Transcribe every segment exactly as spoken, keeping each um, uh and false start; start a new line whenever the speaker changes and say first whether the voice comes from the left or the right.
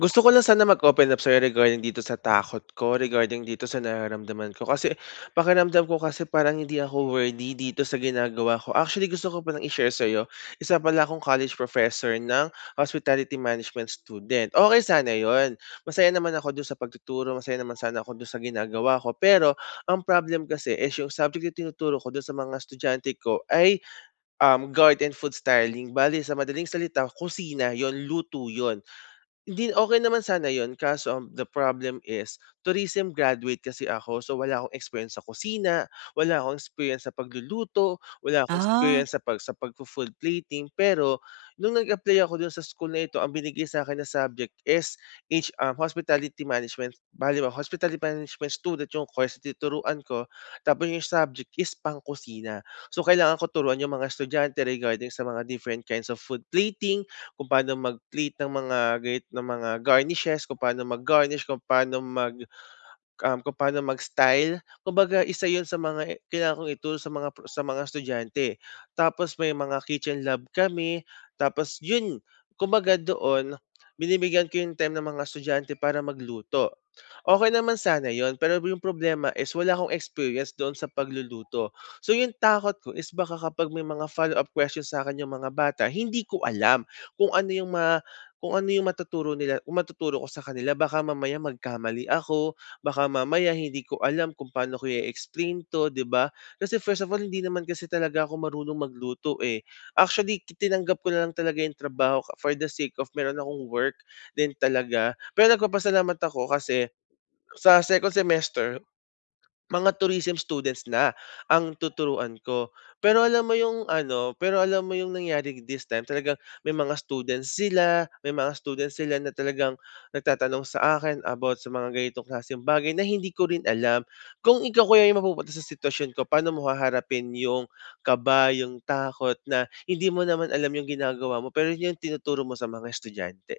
left: Gusto ko lang sana mag-open up sa'yo regarding dito sa takot ko, regarding dito sa nararamdaman ko. Kasi pakiramdam ko kasi parang hindi ako worthy dito sa ginagawa ko. Actually, gusto ko palang i-share sa'yo. Isa pala akong college professor ng hospitality management student. Okay sana yon. Masaya naman ako doon sa pagtuturo. Masaya naman sana ako doon sa ginagawa ko. Pero ang problem kasi is yung subject na tinuturo ko doon sa mga estudyante ko ay um, garden food styling. Bali, sa madaling salita, kusina yon luto yon hindi, okay naman sana yon, kaso ang the problem is tourism graduate kasi ako so wala akong experience sa kusina, wala akong experience sa pagluluto, wala akong
right: Ah,
left: experience sa pag sa pag food plating. Pero nung nag-apply ako dun sa school na ito ang binigay sa'kin na subject is H um, hospitality management. Bale well, hospitality management student yung course na tinuturuan ko tapos yung subject is pang kusina, so kailangan ko turuan yung mga estudyante regarding sa mga different kinds of food plating, kung paano mag-plate ng mga gayet ng mga garnishes, kung paano mag-garnish, kung paano mag um, kung paano mag-style. Kumbaga isa 'yun sa mga i- kailangan kong i sa mga pro sa mga estudyante. Tapos may mga kitchen lab kami, tapos 'yun, kumbaga doon binibigyan ko 'yung time ng mga estudyante para magluto okay naman sana yon pero yung problema is wala akong experience doon sa pagluluto. So yung takot ko is baka kapag may mga follow-up questions sa'kin yung mga bata, hindi ko alam kung ano yung ma kung ano yung matuturo nila kung matuturo ko sa kanila. Baka mamaya magkamali ako, baka mamaya hindi ko alam kung paano ko i-explain 'to, 'di ba? Kasi first of all, hindi naman kasi talaga ako marunong magluto, eh. Actually, ki tinanggap ko na lang talaga yung trabaho for the sake of meron akong work din talaga. Pero nagpapasalamat ako kasi sa second semester, mga tourism students na ang tuturuan ko. Pero alam mo yung ano, pero alam mo yung nangyari this time, talagang may mga students sila, may mga students sila na talagang nagtatanong sa akin about sa mga ganitong klaseng bagay na hindi ko rin alam. Kung ikaw kuya yung mapupunta sa sitwasyon ko, paano mo haharapin yung kaba, yung takot na hindi mo naman alam yung ginagawa mo, pero yun yung tinuturo mo sa mga estudyante?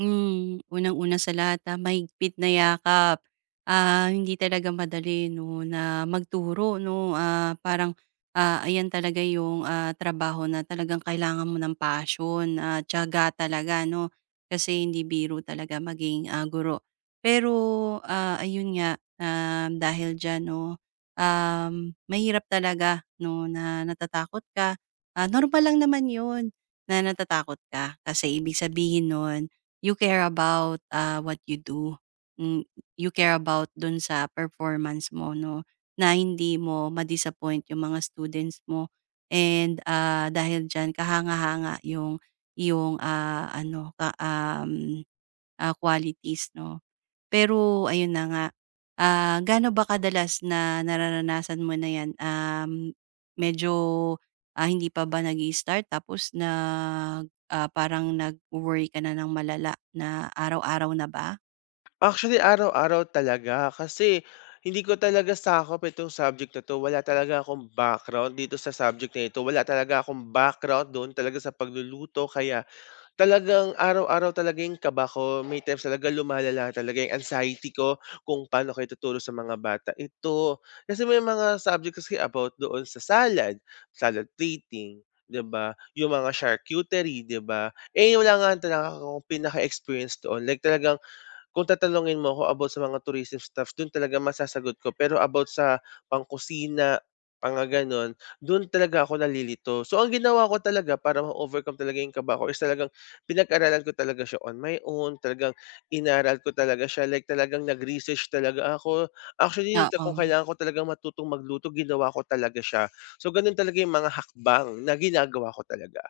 right: Hmm, unang-una sa lahat, ah, mahigpit na yakap. Ah, hindi talaga madali 'no, na magturo 'no, ah, parang, ah, ayan talaga yung, ah, trabaho na talagang kailangan mo ng passion at tiyaga talaga 'no, kasi hindi biro talaga maging, ah, guro. Pero, ah, ayun nga, um, dahil diyan 'no, um, mahirap talaga 'no, na natatakot ka. Ah, normal lang naman yun na natatakot ka, kasi ibig sabihin nun you care about, ah, what you do. Hmm, you care about dun sa performance mo 'no, na hindi mo ma-disappoint yung mga students mo and, ah, dahil diyan kahanga-hanga yung yung, ah, ano ka um, ah, qualities 'no. Pero ayun na nga, ah, gaano ba kadalas na nararanasan mo na 'yan? Um, medyo, ah, hindi pa ba nag start tapos na parang nag worry ka na ng malala na araw-araw na ba?
left: Actually, araw-araw talaga kasi hindi ko talaga sakop itong subject na 'to. Wala talaga akong background dito sa subject na ito. Wala talaga akong background do'n talaga sa pagluluto kaya talagang araw-araw talaga yung kaba ko. May times talaga lumalala talaga yung anxiety ko kung paano ko ituturo sa mga bata ito. Kasi may mga subject kasi about doon sa salad, salad plating, 'di ba? Yung mga charcuterie, 'di ba? Eh, wala nga talaga akong pinaka-experience doon like talagang kung tatanungin mo ako about sa mga tourism stuff, dun talaga masasagot ko. Pero about sa pangkusina, mga gano'n, dun talaga ako nalilito. So, ang ginawa ko talaga para ma-overcome talaga yung kaba ko is talagang pinag-aralan ko talaga siya on my own, talagang inaral ko talaga siya, like talagang nag-research talaga ako. Actually, ito, kung
right: Oo.
left: kailangan ko talagang matutong magluto, ginawa ko talaga siya. So, ganun talaga yung mga hakbang na ginagawa ko talaga.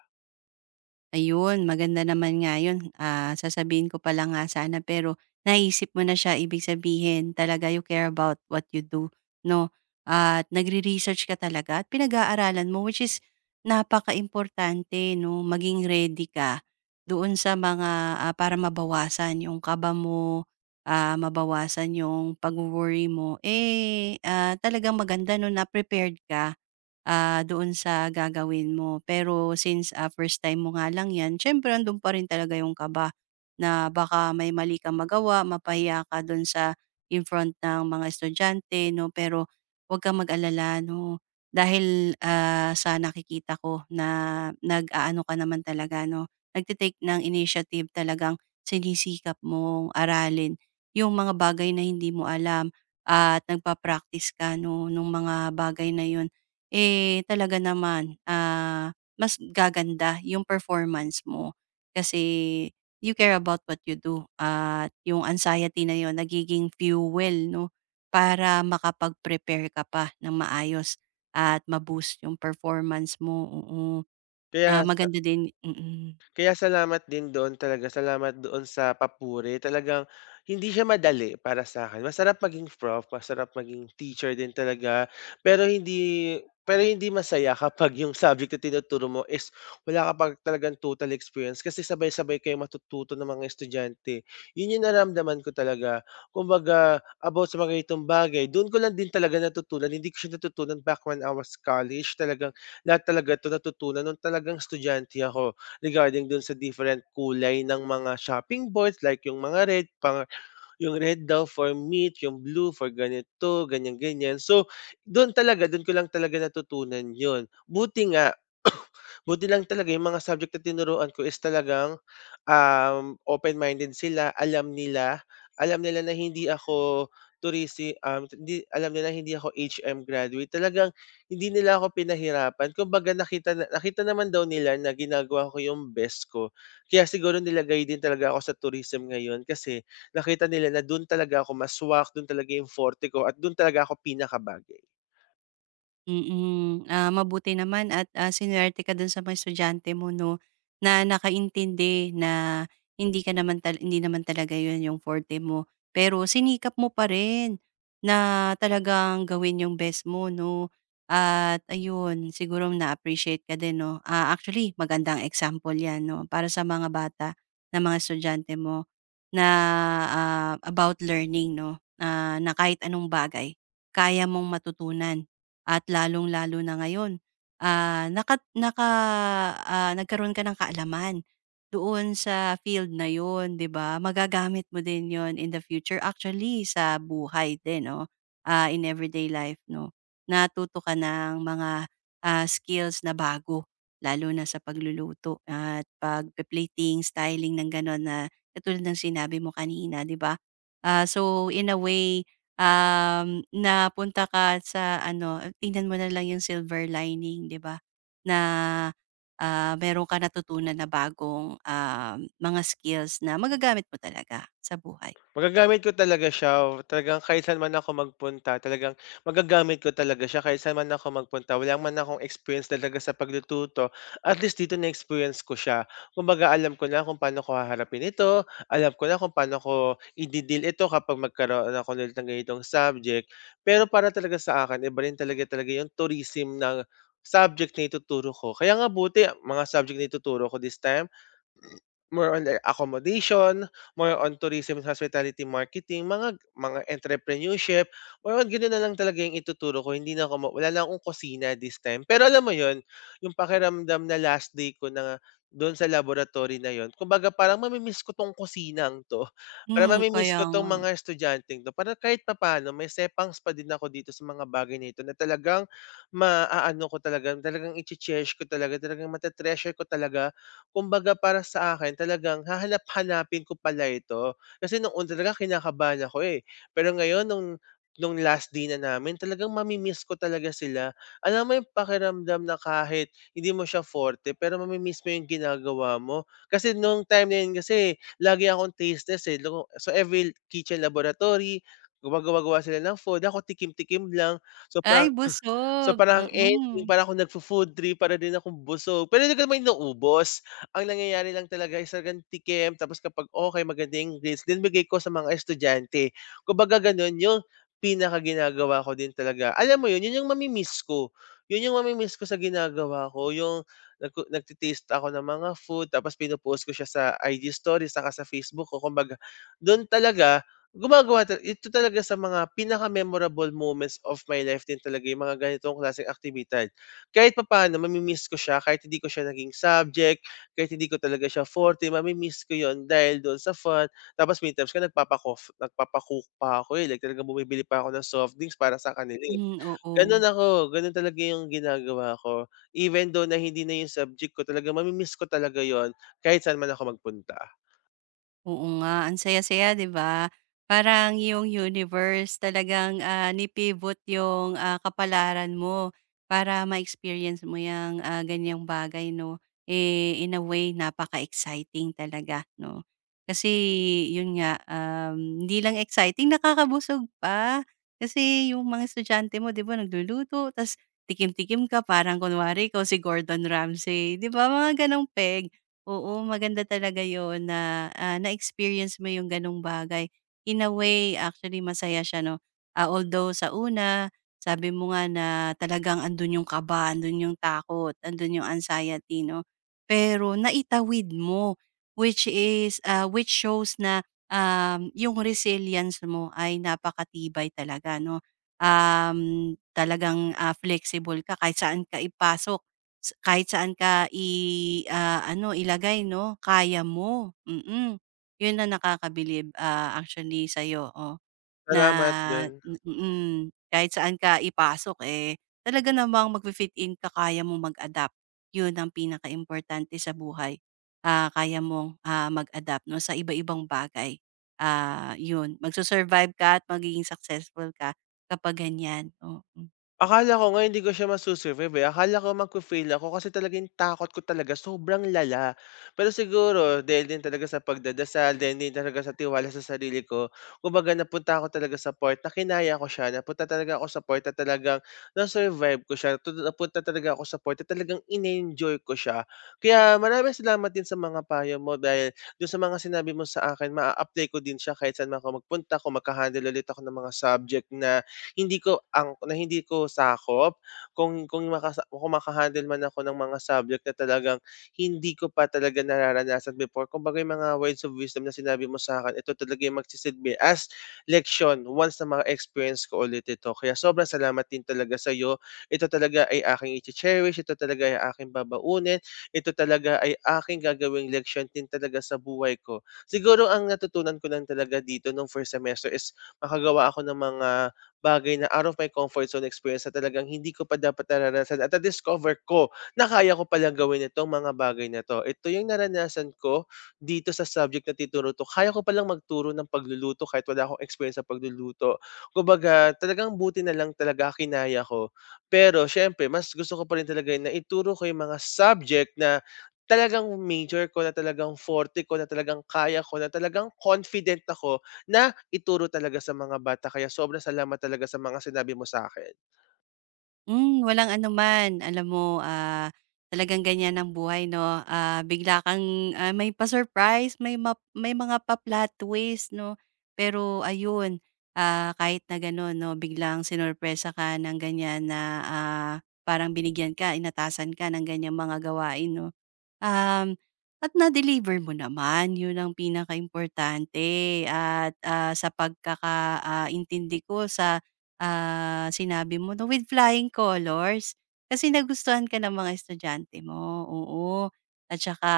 right: Ayun, maganda naman nga yun, ah, sasabihin ko pala nga sana pero naisip mo na siya ibig sabihin talaga you care about what you do 'no, at nagre-research ka talaga at pinag-aaralan mo which is napaka importante, 'no, maging ready ka doon sa mga, ah, para mabawasan yung kaba mo, ah, mabawasan yung pagwo-worry mo, eh, ah, talagang maganda 'no na prepared ka. Ah, doon sa gagawin mo. Pero since, ah, first time mo nga lang 'yan, siyempre ando'n pa rin talaga yung kaba na baka may mali kang magawa, mapahiya ka do'n sa in front ng mga estudyante 'no. Pero huwag kang mag-alala 'no, dahil, ah, sa nakikita ko na nag-aano ka naman talaga 'no, nagte ng initiative, talagang sinisikap mong aralin yung mga bagay na hindi mo alam at nagpa-practice ka 'no, nung mga bagay na yun. Eh, talaga naman, ah, mas gaganda yung performance mo kasi you care about what you do at yung anxiety na yun nagiging fuel 'no, para makapag-prepare ka pa ng maayos at ma-boost yung performance mo, oo. Ah,
left: Kaya
right: maganda din. Mm. Mm.
left: Kaya salamat din doon talaga, salamat doon sa papuri. Talagang hindi siya madali para sa sa'kin. Masarap maging prof, masarap maging teacher din talaga, pero hindi pero hindi masaya kapag yung subject na tinuturo mo is wala ka pa talagang total experience kasi sabay-sabay kayong matututo ng mga estudyante. Yun yung naramdaman ko talaga. Kumbaga, about sa mga ganitong bagay, doon ko lang din talaga natutunan. Hindi ko siya natutunan back when I was college. Talagang lahat talaga 'to natutunan nung talagang estudyante ako regarding dun sa different kulay ng mga shopping boards like yung mga red, pang yung red daw for meat, yung blue for ganito, ganyan-ganyan. So, dun talaga, dun ko lang talaga natutunan yun. Buti nga, buti lang talaga yung mga subject na tinuruan ko is talagang um, open-minded sila, alam nila alam nila na hindi ako tourist, um, hindi alam nila hindi ako H M graduate. Talagang hindi nila ako pinahirapan. Kumbaga nakita na nakita naman daw nila na ginagawa ko yung best ko. Kaya siguro nilagay din talaga ako sa tourism ngayon kasi nakita nila na dun talaga ako maswak, dun talaga yung forte ko at dun talaga ako pinakabagay.
right: Mm, ah, mabuti naman at, ah, sinuwerte ka dun sa mga estudyante mo 'no, na nakaintindi na hindi ka naman tal hindi naman talaga yun yung forte mo. Pero sinikap mo pa rin na talagang gawin yung best mo 'no, at ayun siguro na-appreciate ka din 'no. Ah, actually magandang example 'yan 'no, para sa mga bata na mga estudyante mo na, ah, about learning 'no, ah, na kahit anong bagay kaya mong matutunan. At lalong-lalo na ngayon, ah, nakat naka ah, nagkaroon ka ng kaalaman doon sa field na yun, 'di ba? Magagamit mo din yon in the future, actually sa buhay din 'no, ah, in everyday life 'no. Natuto ka ng mga, ah, skills na bago, lalo na sa pagluluto at pagpe-plating, styling ng gano'n na katulad ng sinabi mo kanina, 'di ba? Ah, so in a way um, napunta ka sa ano, tingnan mo na lang yung silver lining, 'di ba? Na, ah, meron ka natutunan na bagong, um, mga skills na magagamit mo talaga sa buhay.
left: Magagamit ko talaga siya, talagang kahit saan man ako magpunta talagang magagamit ko talaga siya kahit saan man ako magpunta. Wala man akong experience talaga sa pagluluto, at least dito na-experience ko siya. Kumbaga alam ko na kung paano ko haharapin ito, alam ko na kung paano ko ide-deal ito kapag magkaroon ako ulit ng ganitong subject. Pero para talaga sa akin iba rin talaga talaga yung tourism ng subject na ituturo ko. Kaya nga buti mga subject na ituturo ko this time more on their accommodation, more on tourism and hospitality marketing, mga mga entrepreneurship, more on gano'n na lang talaga yung ituturo ko hindi na ako ma wala na akong kusina this time. Pero alam mo yon, yung pakiramdam na last day ko na do'n sa laboratory na 'yun, kumbaga parang mami-miss ko 'tong kusinang 'to, para
right: Hmm,
left: mami-miss
right: kaya
left: ko 'tong
right: nga.
left: mga estudyanteng 'to, para kahit papaano may sepangs pa din ako dito sa mga bagay na ito na talagang maaano ko talaga, talagang iche-cherish ko talaga, talagang mate ko talaga Kumbaga para sa akin talagang hahanap-hanapin ko pala ito. Kasi nung una talaga kinakabahan ako, eh. Pero ngayon nung nung last day na namin talagang mami-miss ko talaga sila. Alam mo yung pakiramdam na kahit hindi mo siya forte pero mami-miss mo yung ginagawa mo. Kasi nung time na yun kasi lagi akong tasteless, eh. Lugo so every kitchen laboratory, gumagawa-gawa sila ng food, ako tikim-tikim lang. So
right: Ay
left: parang so
right: busog,
left: parang ang ending
right: mm.
left: para akong nagfo-food trip, para din akong busog, pero hindi ko naman inuubos. Ang nangyayari lang talaga is talagang tikim tapos kapag okay maganda yung grades then bigay ko sa mga estudyante. Kumbaga gano'n yung pinaka ginagawa ko din talaga. Alam mo yun, yun yung mami-miss ko. Yun yung mami-miss ko sa ginagawa ko, yung nagku nagte ako ng mga food tapos pino-post ko siya sa I G stories saka sa Facebook ko. Kumbaga dun talaga gumagawa ta ito talaga sa mga pinaka-memorable moments of my life din talaga yung mga ganitong klaseng aktibidad. Kahit papaano mami-miss ko siya kahit hindi ko siya naging subject, kahit hindi ko talaga siya forte, mami-miss ko yon dahil doon sa fun. Tapos may times nga nagpapa-coff pa ako, eh, like talagang bumibili pa ako ng soft drinks para sa kanila, eh.
right: Hmm, oo.
left: Gano'n ako, gano'n talaga 'yung ginagawa ko. Even though na hindi na 'yung subject ko, talaga mami-miss ko talaga yon, kahit saan man ako magpunta.
right: Oo nga, ang saya-saya 'di ba? Parang yung universe talagang, ah, ni-pivot yung, ah, kapalaran mo para ma-experience mo yung ah, ganiyang bagay 'no. Eh, in a way napaka-exciting talaga 'no. Kasi yun nga, um, hindi lang exciting nakakabusog pa. Kasi yung mga estudyante mo 'di ba nagluluto ta's tikim-tikim ka parang kunwari ikaw si Gordon Ramsay, 'di ba mga gano'ng peg. Oo, maganda talaga yon na, ah, na-experience mo yung gano'ng bagay. In a way, actually masaya siya 'no, ah, although sa una, sabi mo nga na talagang andun yung kaba, andun yung takot, andun yung anxiety 'no. Pero naitawid mo, which is, ah, which shows na, um, yung resilience mo ay napakatibay talaga 'no. Um, talagang, ah, flexible ka kahit saan ka ipasok sa kahit saan ka i ah, ano ilagay 'no, kaya mo, mm. 'Yun na nakakabilib, ah, actually sa oh, na
left: Salamat do'n.
right: mm, kahit saan ka ipasok, eh, talaga namang magfi-fit in ka, kaya mo mag-adapt. 'Yun ang pinakaimportante sa buhay, ah, kaya mong, ah, mag-adapt 'no, sa iba-ibang bagay. Ah, 'yun, magsu-survive ka at magiging successful ka kapag ganyan oo.
left: Akala ko nga hindi ko siya masu-survive, eh. Akala ko magfe-fail ako kasi talagang takot ko talaga sobrang lala. Pero siguro dahil din talaga sa pagdadasal, dahil din talaga sa tiwala sa sarili ko, kumbaga napunta ako talaga sa part na kinaya ko siya, napunta talaga ako sa part na talagang na-survive ko siya, tu napunta talaga ako sa part na talagang in-enjoy ko siya. Kaya maraming salamat din sa mga payo mo dahil doon sa mga sinabi mo sa akin maa-apply ko din siya kahit saan man ako magpunta kung magha ulit ako ng mga subject na hindi ko ang na hindi ko sakop kung kung makasa kung maka man ako ng mga subject na talagang hindi ko pa talaga nararanasan before. Kumbaga yung mga words of wisdom na sinabi mo sa akin ito talaga yung magsisilbi as leksyon once na ma-experience ko ulit ito. Kaya sobrang salamat din talaga sa'yo. Ito talaga ay aking iche-cherish, ito talaga ay aking babaunin, ito talaga ay aking gagawing leksyon din talaga sa buhay ko. Siguro ang natutunan ko lang talaga dito nung first semester is makagawa ako ng mga bagay na out of my comfort zone experience na talagang hindi ko pa dapat naranasan at na-discover ko na kaya ko palang gawin itong mga bagay na 'to. Ito yung naranasan ko dito sa subject na tituro 'to. Kaya ko palang magturo ng pagluluto kahit wala akong experience sa pagluluto. Kumbaga talagang buti na lang talaga kinaya ko. Pero siyempre mas gusto ko pa rin talaga na ituro ko yung mga subject na talagang major ko, na talagang forte ko, na talagang kaya ko, na talagang confident ako na ituro talaga sa mga bata kaya sobrang salamat talaga sa mga sinabi mo sa akin.
right: Hmm, walang anuman. Alam mo, ah, talagang ganyan ang buhay 'no, ah, bigla kang, ah, may pa-surprise, may map may mga pa-plot twist 'no. Pero ayun, ah, kahit na gano'n 'no, biglang sinurpresa ka ng ganyan na, ah, parang binigyan ka, inatasan ka ng ganyang mga gawain 'no. Um, at na-deliver mo naman, yun ang pinaka importante at, ah, sa pagkaka ah, intindi ko sa, ah, sinabi mo 'no, with flying colors. Kasi nagustuhan ka ng mga estudyante mo, oo. At saka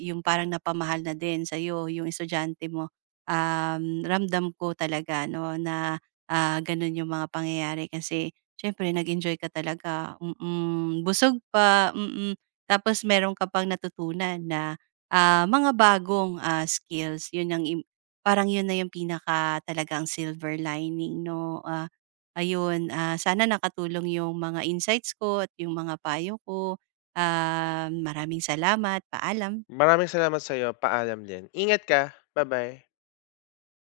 right: yung parang napamahal na din sa'yo yung estudyante mo. Um, ramdam ko talaga 'no na, ah, ganun yung mga pangyayari kasi siyempre nag-enjoy ka talaga, mm. Busog pa, mm. Tapos meron ka pang natutunan na, ah, mga bagong, ah, skills. 'Yun ang im Parang 'yun na yung pinaka talagang silver lining 'no. Ah, ayun, ah, sana nakatulong yung mga insights ko at yung mga payo ko. Um, maraming salamat. Paalam.
left: Maraming salamat sa sa'yo, paalam din. Ingat ka, bye bye